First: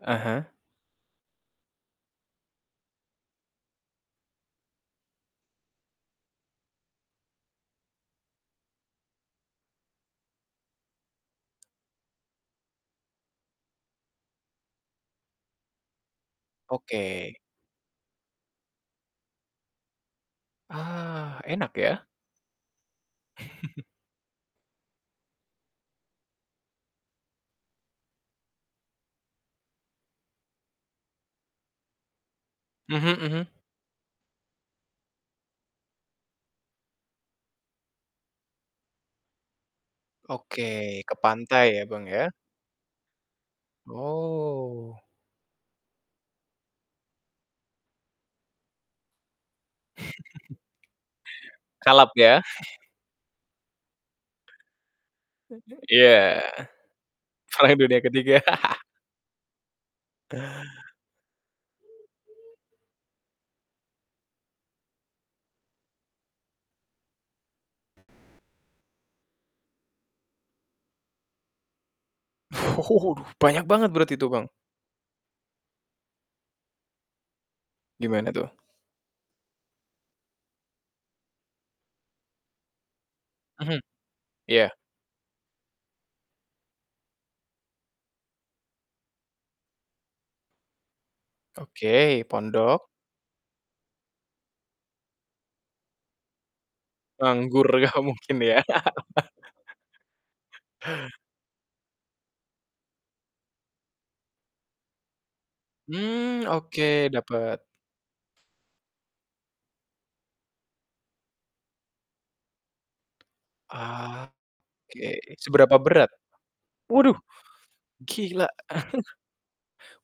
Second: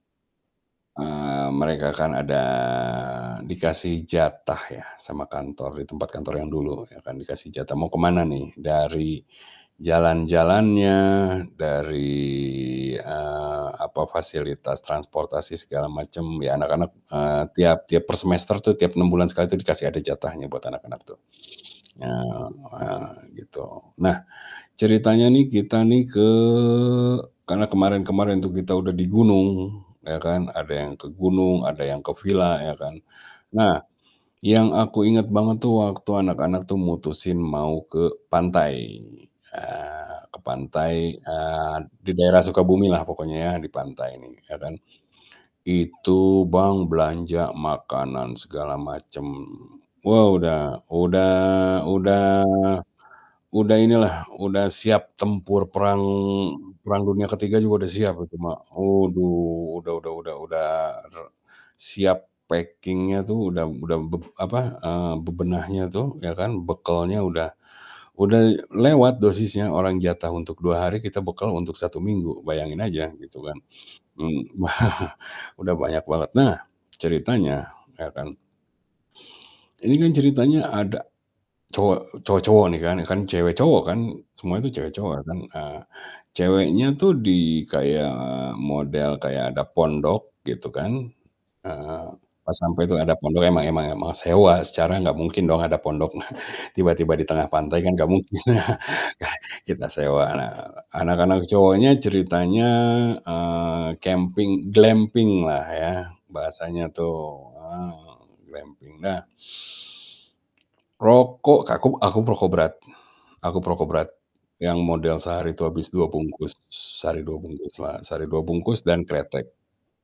Ah hah. Eee, mereka kan ada dikasih jatah ya sama kantor di tempat kantor yang dulu ya kan dikasih jatah. Mau kemana nih, dari jalan-jalannya, dari, eee, apa, fasilitas transportasi segala macem, ya anak-anak, Oke. eee, tiap tiap per semester tuh, tiap 6 bulan sekali tuh dikasih ada jatahnya buat anak-anak tuh, Ah, enak ya. eee eee, gitu. Nah ceritanya nih kita nih ke karena kemarin-kemarin tuh kita udah di gunung ya kan, ada yang ke gunung, ada yang ke villa ya kan. Mhm mhm. Nah, yang aku inget banget tuh waktu anak-anak tuh mutusin mau ke pantai, eee, ke Oke, ke pantai, pantai eee, ya, Bang di ya. daerah Sukabumi lah pokoknya ya di pantai ini, ya kan. Oh. Itu Bang belanja makanan segala macem. Wow udah udah Kalap udah ya. udah inilah, udah siap tempur perang Iya, perang dunia ke-3 perang juga udah dunia siap itu ke-3. mah. Aduh, udah udah udah udah re siap packing-nya tuh udah udah bep apa, eee, bebenahnya tuh ya kan, bekelnya udah udah lewat dosisnya. Orang jatah untuk 2 hari kita bekel untuk 1 minggu, bayangin aja gitu kan. Banyak banget berarti itu, Bang? Mmm. Udah banyak banget. Nah, ceritanya ya Gimana kan. tuh? Ini kan ceritanya ada cowok cowok-cowok nih kan, kan Mhm, cewek-cowok kan. Semua itu iya. cewek-cowok kan, eee, ceweknya tuh di, kayak model kayak ada pondok gitu kan. Heeh, Oke, pas sampai pondok. tuh ada pondok emang emang emang sewa. Secara nggak mungkin dong ada pondok tiba-tiba di tengah Nganggur pantai kan nggak nggak mungkin, mungkin ya. kita sewa. Nah anak-anak cowoknya ceritanya, eee, camping glampinglah ya Mmm, bahasanya oke tuh, dapet. eee, glamping. Nah rokok kaku aku perokok berat aku perokok berat Oke, yang model sehari itu seberapa habis 2 berat? bungkus. Waduh Sehari 2 bungkuslah. Sehari 2 gila. bungkus dan kretek,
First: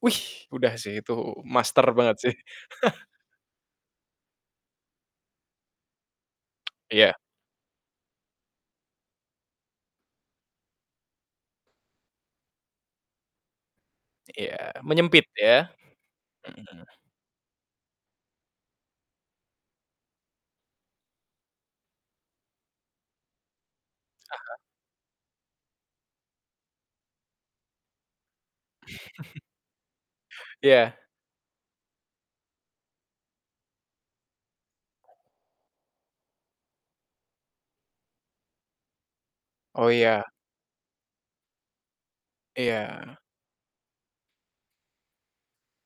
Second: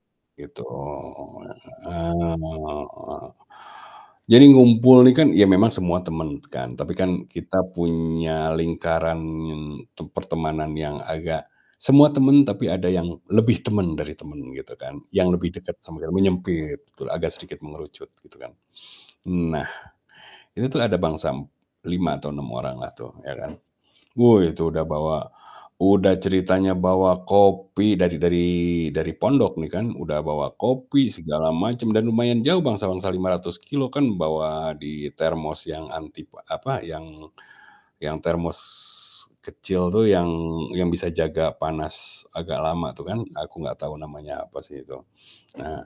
Wih, gitu. udah sih itu master banget sih. Eee, jadi ngumpul ini kan ya memang semua temen kan. Tapi Iya. kan kita punya lingkaran tep pertemanan yang agak semua temen tapi ada yang lebih temen dari temen, Iya, gitu kan. menyempit Yang lebih ya. deket sambil Mhm. menyempit itulah, agak sedikit mengerucut gitu kan. Nah, itu tuh ada bangsa m 5 atau 6 oranglah tuh, ya kan. Ah Woh, hah. itu udah bawa udah ceritanya bawa kopi dari dari dari pondok nih kan. Udah bawa Iya. kopi segala macam dan lumayan jauh bangsa-bangsa 500 kilometer kan bawa di termos yang antip apa, yang yang termos kecil Oh itu ya. yang yang bisa jaga panas agak lama tuh kan, Iya. aku nggak tahu namanya apa sih itu. Nah,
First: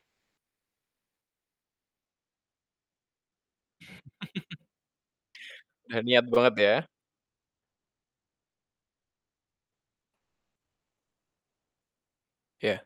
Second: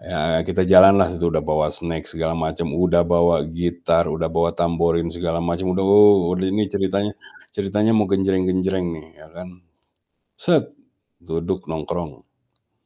ya kita jalanlah udah bawa snack segala macam, udah bawa gitar, udah bawa tamborin segala macam, udah Gak niat udah banget ini ya. ceritanya ceritanya mau genjereng-genjreng nih ya kan, duduk nongkrong. Iya.